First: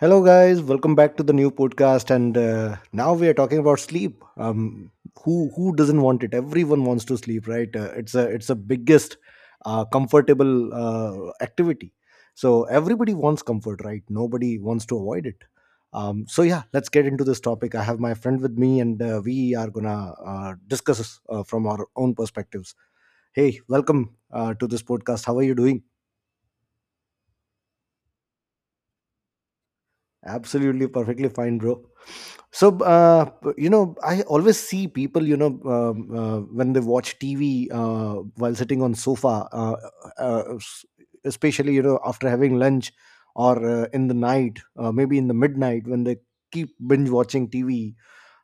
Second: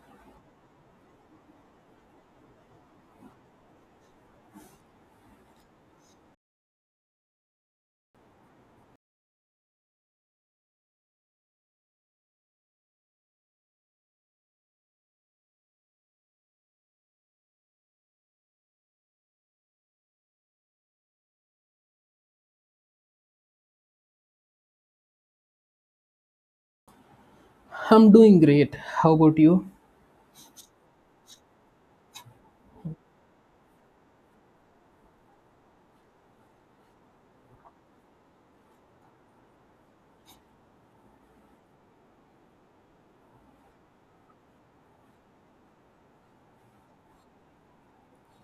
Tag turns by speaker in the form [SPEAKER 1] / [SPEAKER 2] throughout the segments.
[SPEAKER 1] Hello, guys. Welcome back to the new podcast. And Now we are talking about sleep. Who doesn't want it? Everyone wants to sleep, right? It's a biggest comfortable activity. So everybody wants comfort, right? Nobody wants to avoid it. So yeah, let's get into this topic. I have my friend with me, and we are gonna discuss from our own perspectives. Hey, welcome to this podcast. How are you doing?
[SPEAKER 2] I'm doing great. How about you?
[SPEAKER 1] Absolutely perfectly fine, bro. So, I always see people, when they watch TV while sitting on sofa, uh, s- especially after having lunch or in the night, maybe in the midnight when they keep binge watching TV.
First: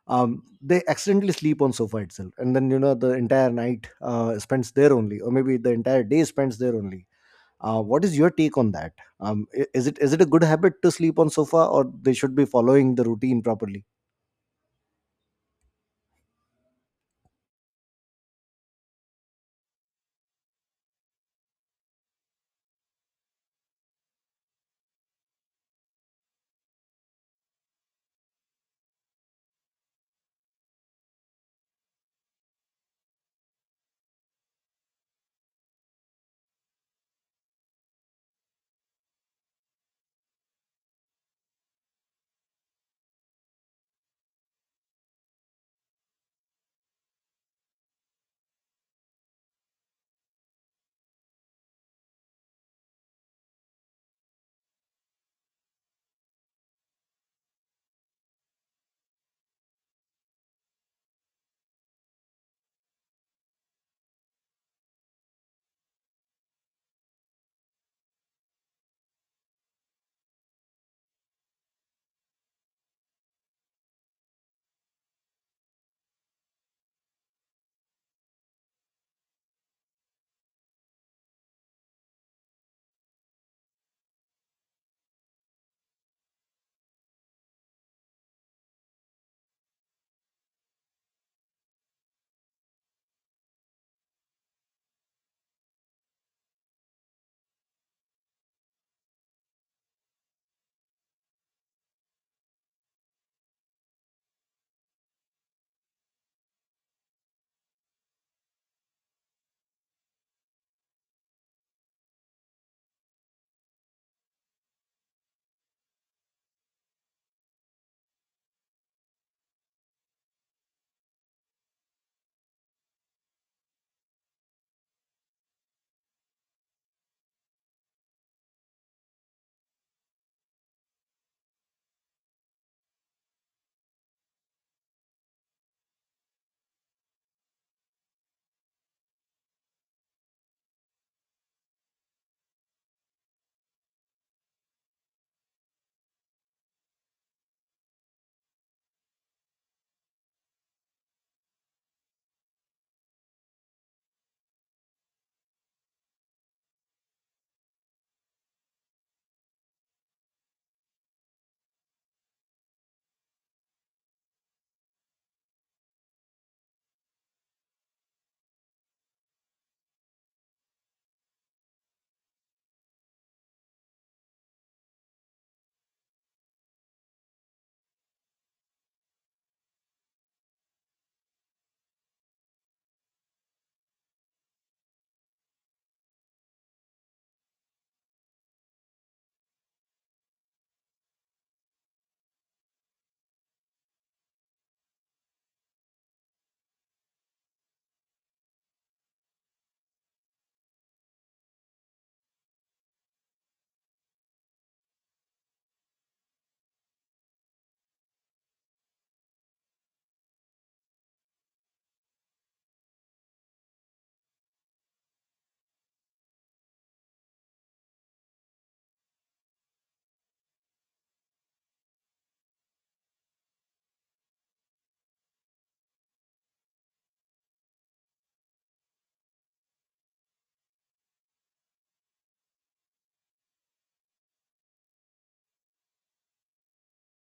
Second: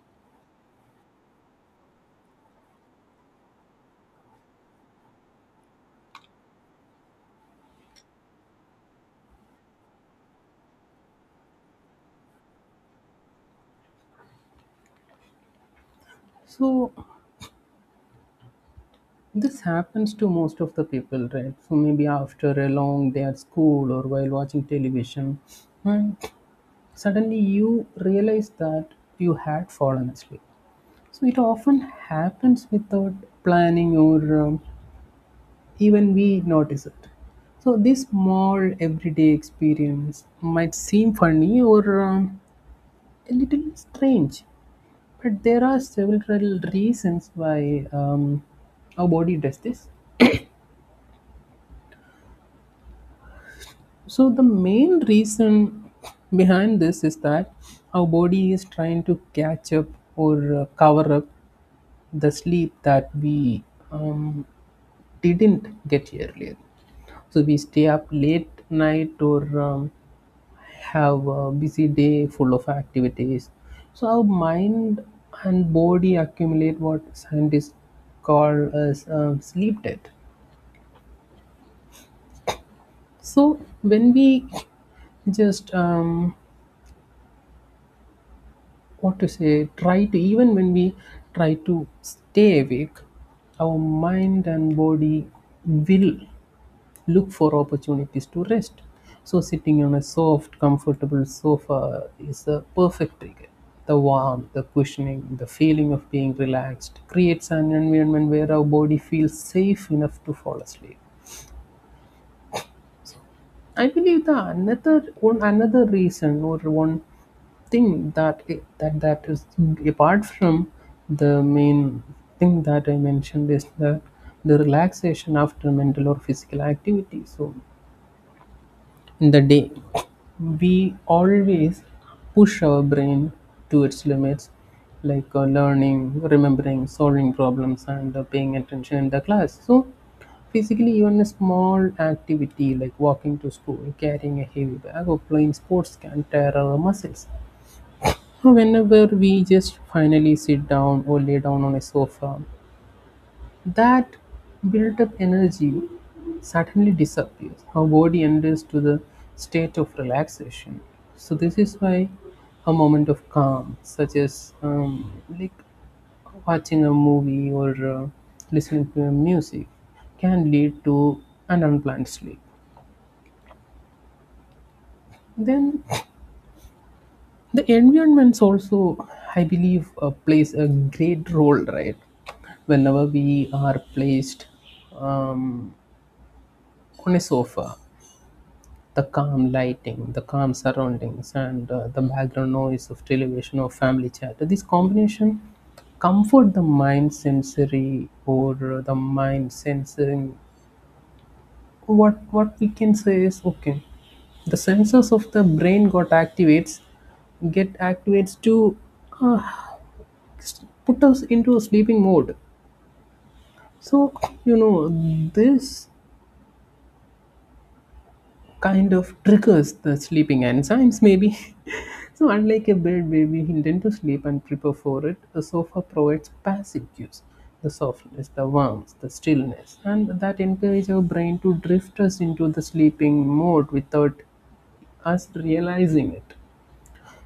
[SPEAKER 1] They accidentally sleep on sofa itself, and then the entire night spends there only, or maybe the entire day spends there only. What is your take on that? Is it is it a good habit to sleep on sofa, or they should be following the routine properly?
[SPEAKER 2] So, this happens to most of the people, right? So, maybe after a long day at school or while watching television, and suddenly you realize that you had fallen asleep. So, it often happens without planning, or even we notice it. So, this small everyday experience might seem funny or a little strange, but there are several reasons why our body does this. So, the main reason behind this is that our body is trying to catch up or cover up the sleep that we um, didn't get earlier. So, we stay up late night, or have a busy day full of activities. So, our mind and body accumulate what scientists call as sleep debt. So when we just what to say, try to even when we try to stay awake, our mind and body will look for opportunities to rest. So sitting on a soft, comfortable sofa is a perfect trigger. The warmth, the cushioning, the feeling of being relaxed creates an environment where our body feels safe enough to fall asleep. I believe the another one another reason, or one thing that is apart from the main thing that I mentioned, is the relaxation after mental or physical activity. So in the day, we always push our brain to its limits, like learning, remembering, solving problems, and paying attention in the class. So, physically, even a small activity like walking to school, carrying a heavy bag, or playing sports can tear our muscles. Whenever we just finally sit down or lay down on a sofa, that built up energy suddenly disappears. Our body enters to the state of relaxation. So this is why a moment of calm, such as like watching a movie or listening to music, can lead to an unplanned sleep. Then the environments also, I believe, plays a great role, right? Whenever we are placed um, on a sofa, the calm lighting, the calm surroundings, and the background noise of television or family chat, this combination comfort the mind sensory, or the mind sensing. What we can say is okay. The sensors of the brain got activates, get activates to uh, put us into a sleeping mode. So you know, this kind of triggers the sleeping enzymes maybe. So unlike a bed where we intend to sleep and prepare for it, the sofa provides passive cues: the softness, the warmth, the stillness, and that encourage our brain to drift us into the sleeping mode without us realizing it.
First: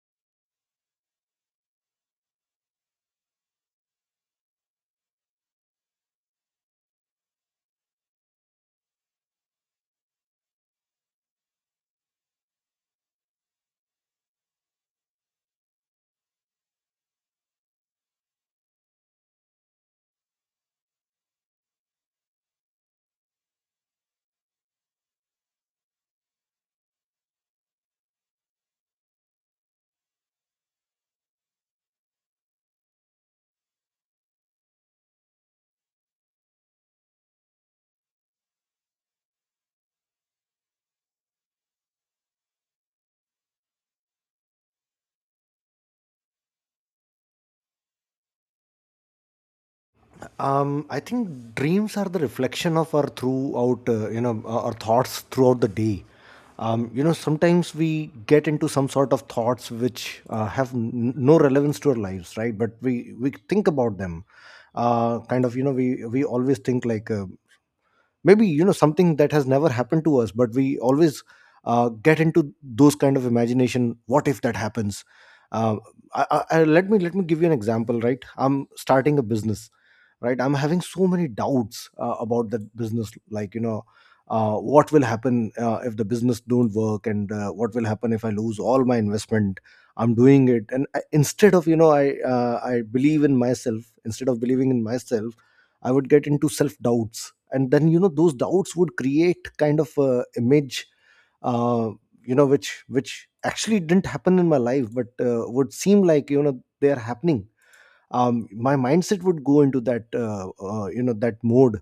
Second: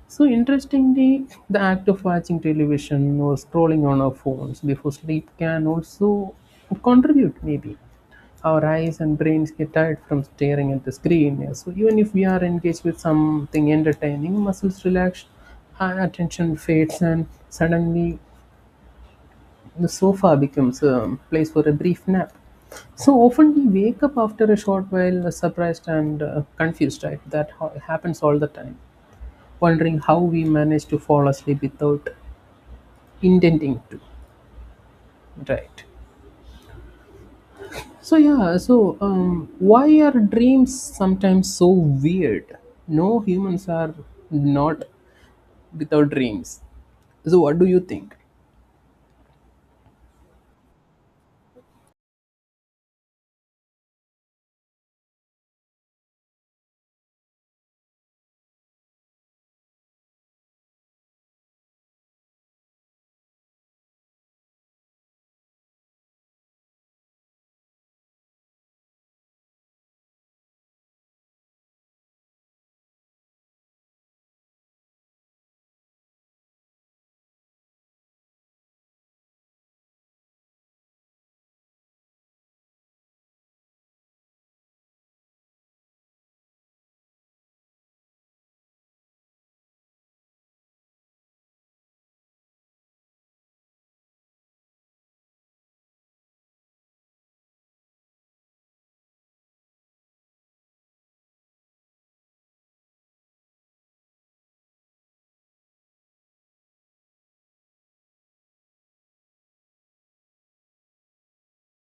[SPEAKER 2] So interestingly, the act of watching television or scrolling on our phones before sleep can also contribute maybe. Our eyes and brains get tired from staring at the screen. Yeah, so even if we are engaged with something entertaining, muscles relax, our attention fades, and suddenly the sofa becomes a place for a brief nap. So often we wake up after a short while, surprised and confused, right? That happens all the time, wondering how we manage to fall asleep without intending to, right? So yeah, so why are dreams sometimes so weird? No, humans are not without dreams. So what do you think?
[SPEAKER 1] I think dreams are the reflection of our thoughts throughout the day. Sometimes we get into some sort of thoughts which have no relevance to our lives, right? But we think about them. Uh, kind of, you know, we we always think like. Maybe something that has never happened to us, but we always get into those kind of imagination, what if that happens. uh, Let me give you an example, right? I'm starting a business, right? I'm having so many doubts about that business, like what will happen if the business don't work, and what will happen if I lose all my investment. I'm doing it, and I, instead of you know I believe in myself, instead of believing in myself I would get into self doubts, and then those doubts would create kind of a image uh, which actually didn't happen in my life, but would seem like they are happening. My mindset would go into that that mode,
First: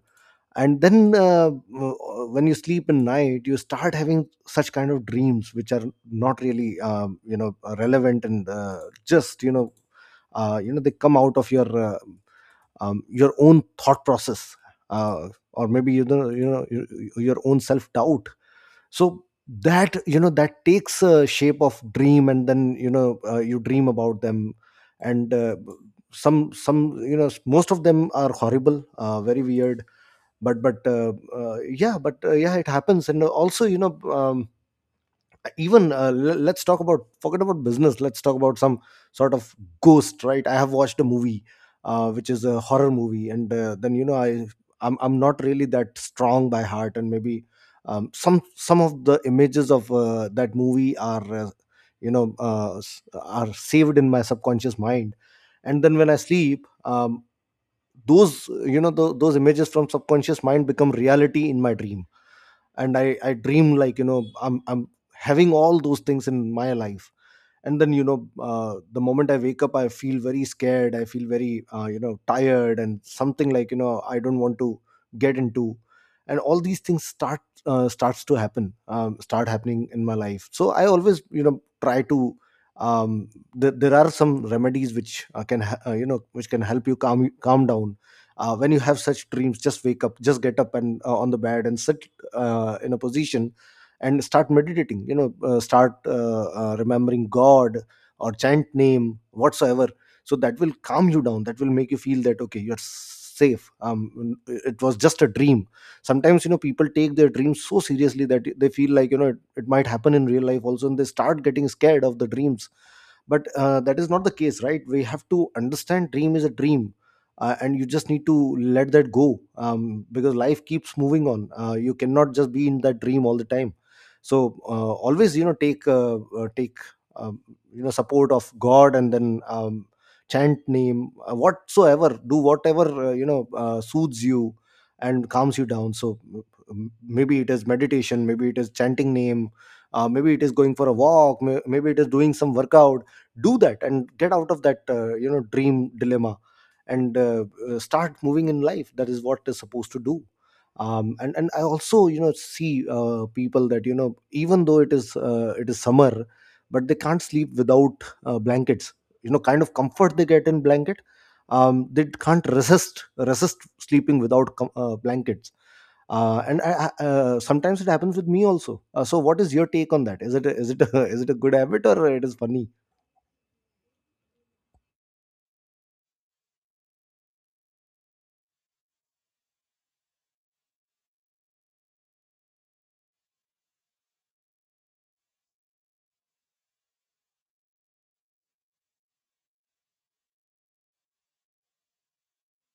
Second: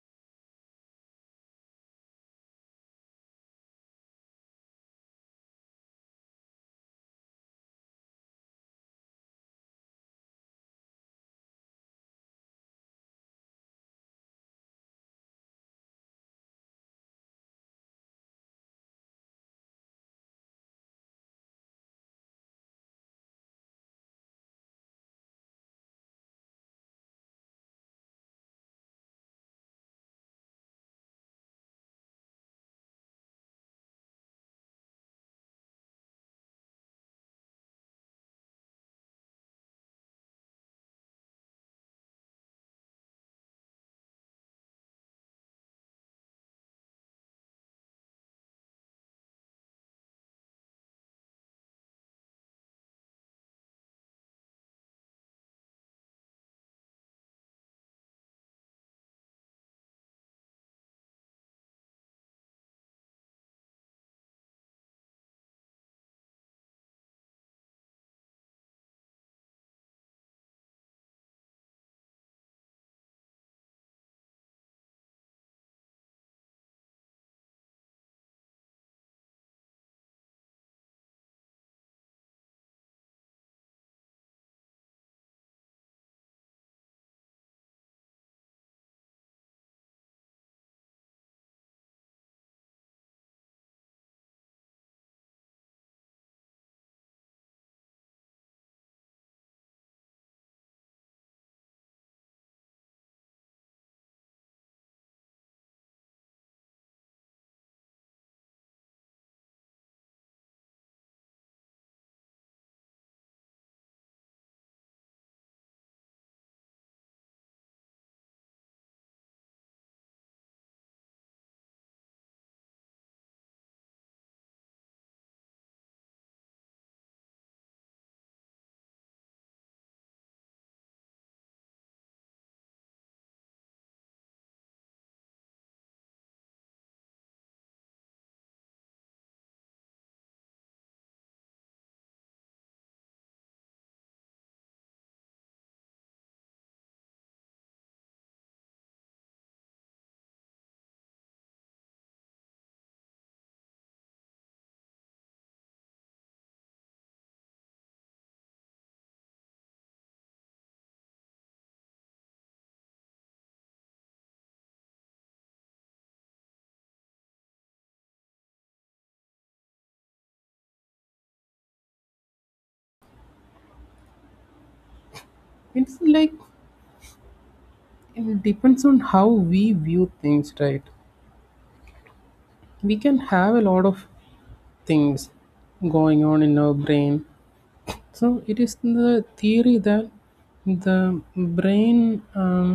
[SPEAKER 1] and then when you sleep in night, you start having such kind of dreams which are not really relevant, and just you know they come out of your own thought process, or maybe your own self doubt. So that you know that takes a shape of dream, and then you dream about them. And Some most of them are horrible, very weird. But yeah, it happens. And also, let's talk about, forget about business, let's talk about some sort of ghost. Right, I have watched a movie, which is a horror movie, and then you know I I'm not really that strong by heart, and maybe some of the images of that movie are are saved in my subconscious mind. And then when I sleep, those you know tho- those images from subconscious mind become reality in my dream, and I dream like I'm having all those things in my life. And then the moment I wake up, I feel very scared, I feel very tired, and something like I don't want to get into. And all these things starts to happen, start happening in my life. So I always try to. um, there are some remedies which can ha- you know which can help you calm down when you have such dreams. Just wake up, just get up, and on the bed and sit in a position, and start meditating, start remembering God, or chant name whatsoever. So that will calm you down, that will make you feel that, okay, you're safe. Um, it was just a dream. Sometimes, people take their dreams so seriously that they feel like it might happen in real life also, and they start getting scared of the dreams. But that is not the case, right? We have to understand, dream is a dream. And you just need to let that go, because life keeps moving on. You cannot just be in that dream all the time. So always, take take um, support of God, and then chant name, whatsoever, do whatever soothes you and calms you down. So maybe it is meditation, maybe it is chanting name, maybe it is going for a walk, maybe it is doing some workout. Do that and get out of that dream dilemma, and start moving in life. That is what is supposed to do. And I also, see people that, even though it is summer, but they can't sleep without blankets. You know, kind of comfort they get in blanket, they can't resist resist sleeping without blankets. Sometimes it happens with me also. So, what is your take on that? Is it a, is it a good habit or it is funny?
[SPEAKER 2] It's like, it depends on how we view things, right? We can have a lot of things going on in our brain. So it is the theory that the brain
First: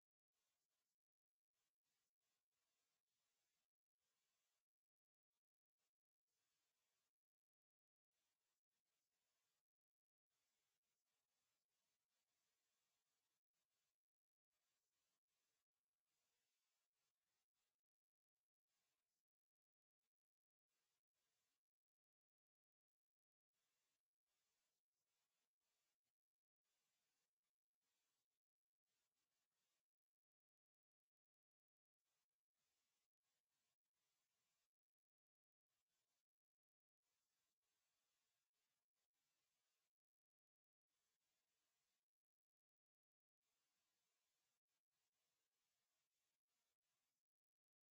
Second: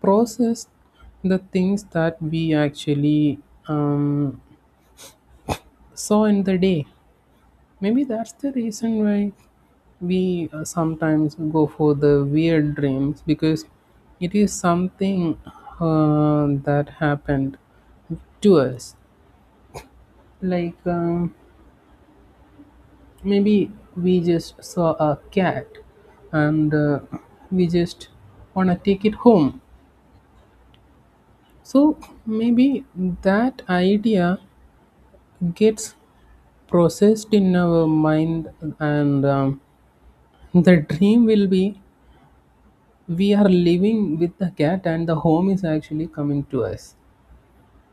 [SPEAKER 2] process the things that we actually um, saw in the day. Maybe that's the reason why we sometimes go for the weird dreams, because it is something that happened to us. Like maybe we just saw a cat and we just want to take it home. So maybe that idea gets processed in our mind, and the dream will be we are living with the cat and the home is actually coming to us.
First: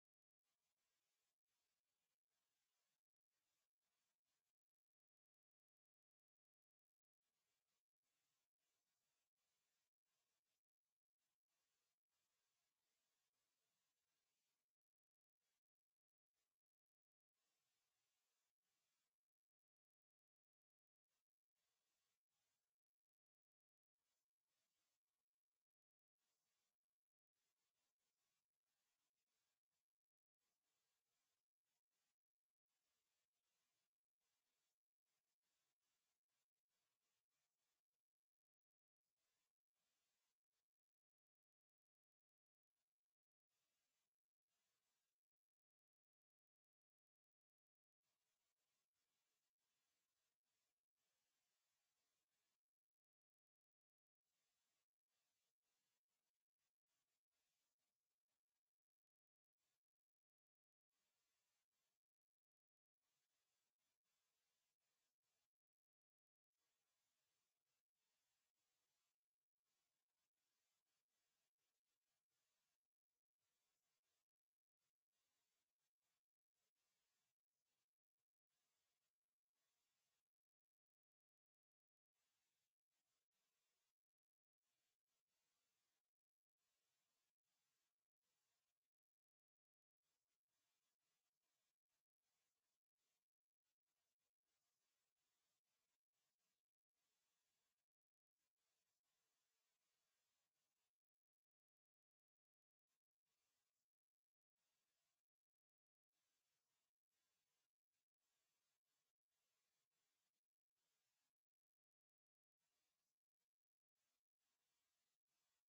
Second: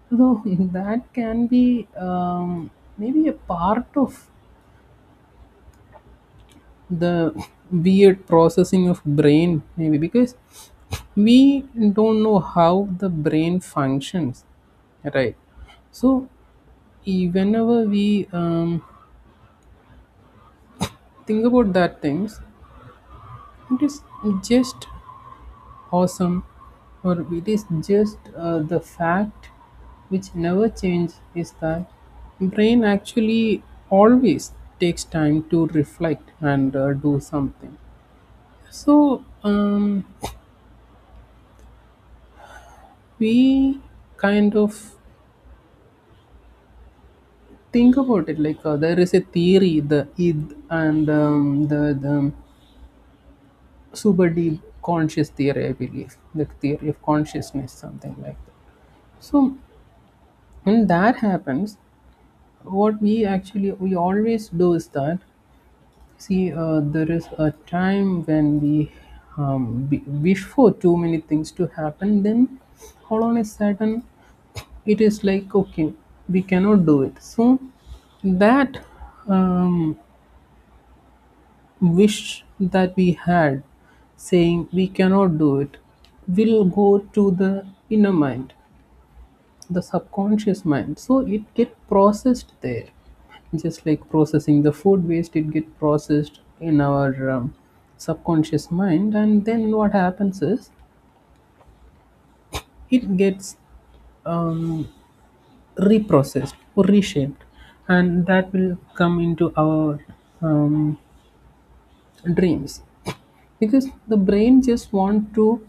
[SPEAKER 2] So that can be maybe a part of the weird processing of brain, maybe because we don't know how the brain functions, right? So whenever we think about that things, it is just awesome, or it is just the fact which never changes is that brain actually always takes time to reflect and do something. So we kind of think about it like, there is a theory, the id and the super deep conscious theory, I believe the theory of consciousness, something like that. So when that happens, what we actually we always do is that, see, there is a time when we wish for too many things to happen, then all on a sudden it is like okay, we cannot do it. So that um, wish that we had, saying we cannot do it, will go to the inner mind, the subconscious mind, so it get processed there. Just like processing the food waste, it get processed in our subconscious mind, and then what happens is it gets um, reprocessed or reshaped, and that will come into our um, dreams, because the brain just want to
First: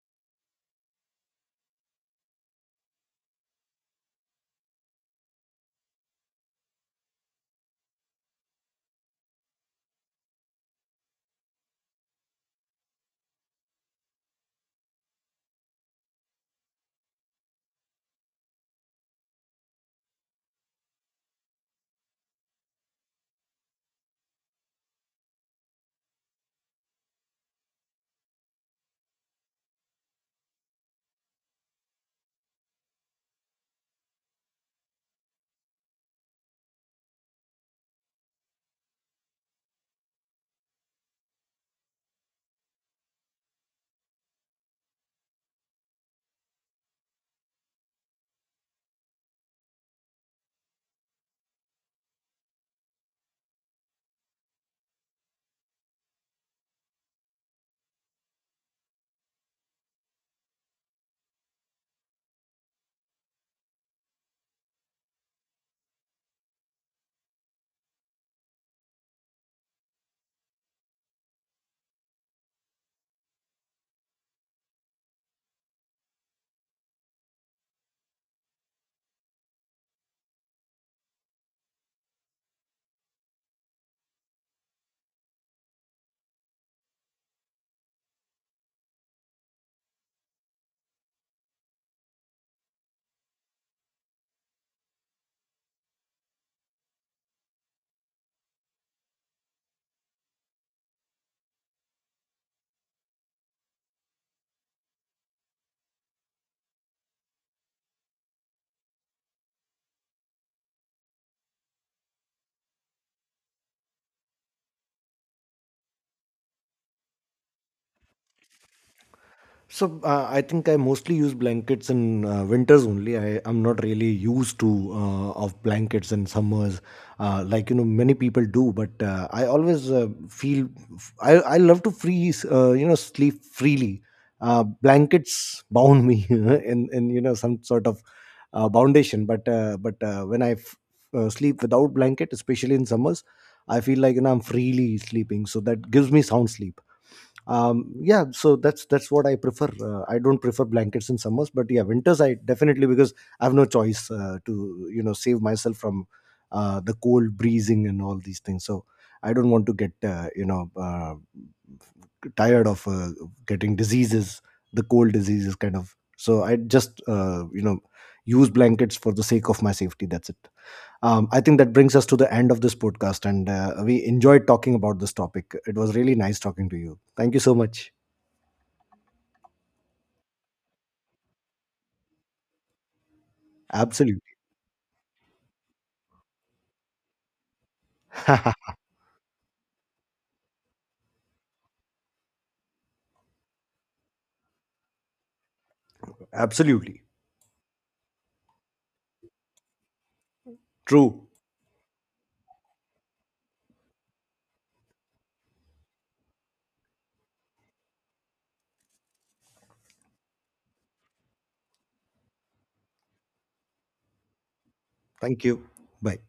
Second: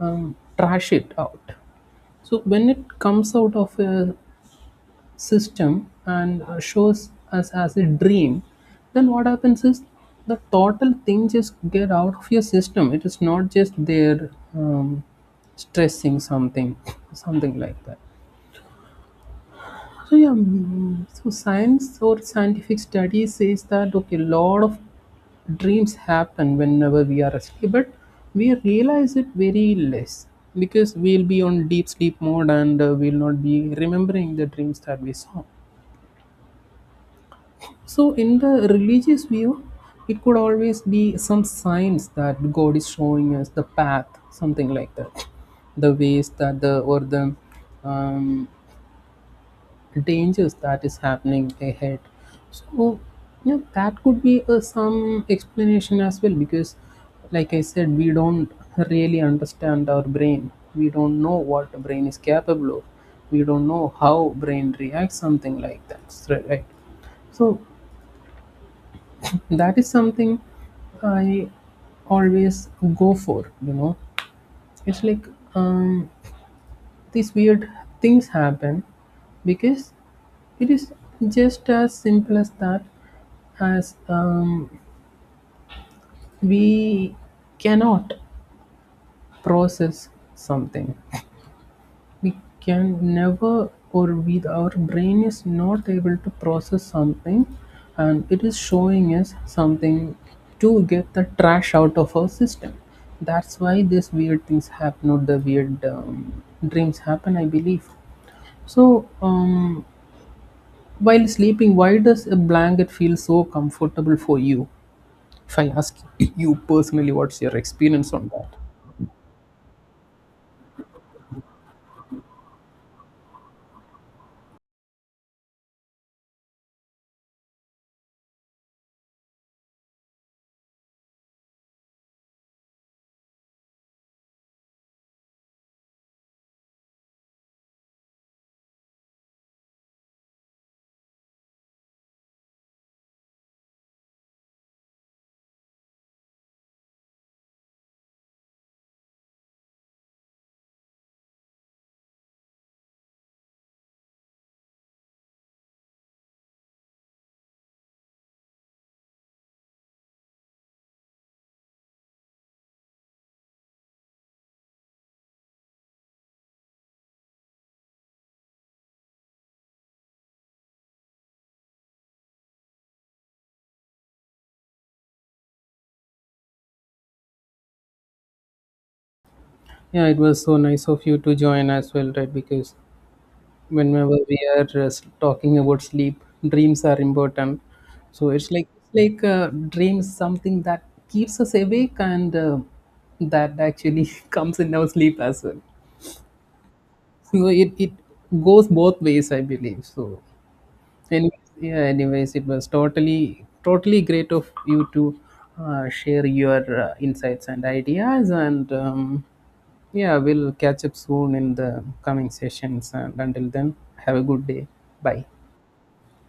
[SPEAKER 2] trash it out. So when it comes out of a system and shows us as a dream, then what happens is the total thing just get out of your system. It is not just there um, stressing something, something like that. So yeah, so science or scientific study says that okay, lot of dreams happen whenever we are asleep, but we realize it very less, because we'll be on deep sleep mode and we'll not be remembering the dreams that we saw. So, in the religious view, it could always be some signs that God is showing us the path, something like that, the ways that the, or the um, dangers that is happening ahead. So, yeah, that could be some explanation as well, because, like I said, we don't really understand our brain. We don't know what the brain is capable of. We don't know how brain reacts, something like that, right? So that is something I always go for, you know. It's like um, these weird things happen because it is just as simple as that. As we cannot process something, we can never, or we, our brain is not able to process something, and it is showing us something to get the trash out of our system. That's why these weird things happen, or the weird dreams happen, I believe. So while sleeping, why does a blanket feel so comfortable for you, if I ask you personally? What's your experience on that?
[SPEAKER 1] So I think I mostly use blankets in winters only. I am not really used to of blankets in summers, like many people do. But I always feel I love to freeze, sleep freely. Blankets bound me in you know some sort of foundation. But when I sleep without blanket, especially in summers, I feel like I'm freely sleeping. So that gives me sound sleep. Yeah, so that's what I prefer. I don't prefer blankets in summers, but yeah, winters I definitely, because I have no choice to, you know save myself from the cold breezing and all these things. So I don't want to get tired of getting diseases, the cold diseases kind of. So I just use blankets for the sake of my safety, that's it. I think that brings us to the end of this podcast, and we enjoyed talking about this topic. It was really nice talking to you, thank you so much.
[SPEAKER 2] Yeah, it was so nice of you to join as well, right? Because whenever
[SPEAKER 1] Absolutely.
[SPEAKER 2] we are talking about sleep, dreams are important. So it's like, it's like, dreams something that keeps us awake, and that actually comes in our sleep as well.
[SPEAKER 1] Absolutely.
[SPEAKER 2] So it goes both ways, I believe. So
[SPEAKER 1] True.
[SPEAKER 2] anyways, yeah, anyways, it was totally totally great of you to share your insights and ideas, and yeah, we'll catch up soon in the coming sessions, and until then, have a good day. Bye.
[SPEAKER 1] Thank you. Bye.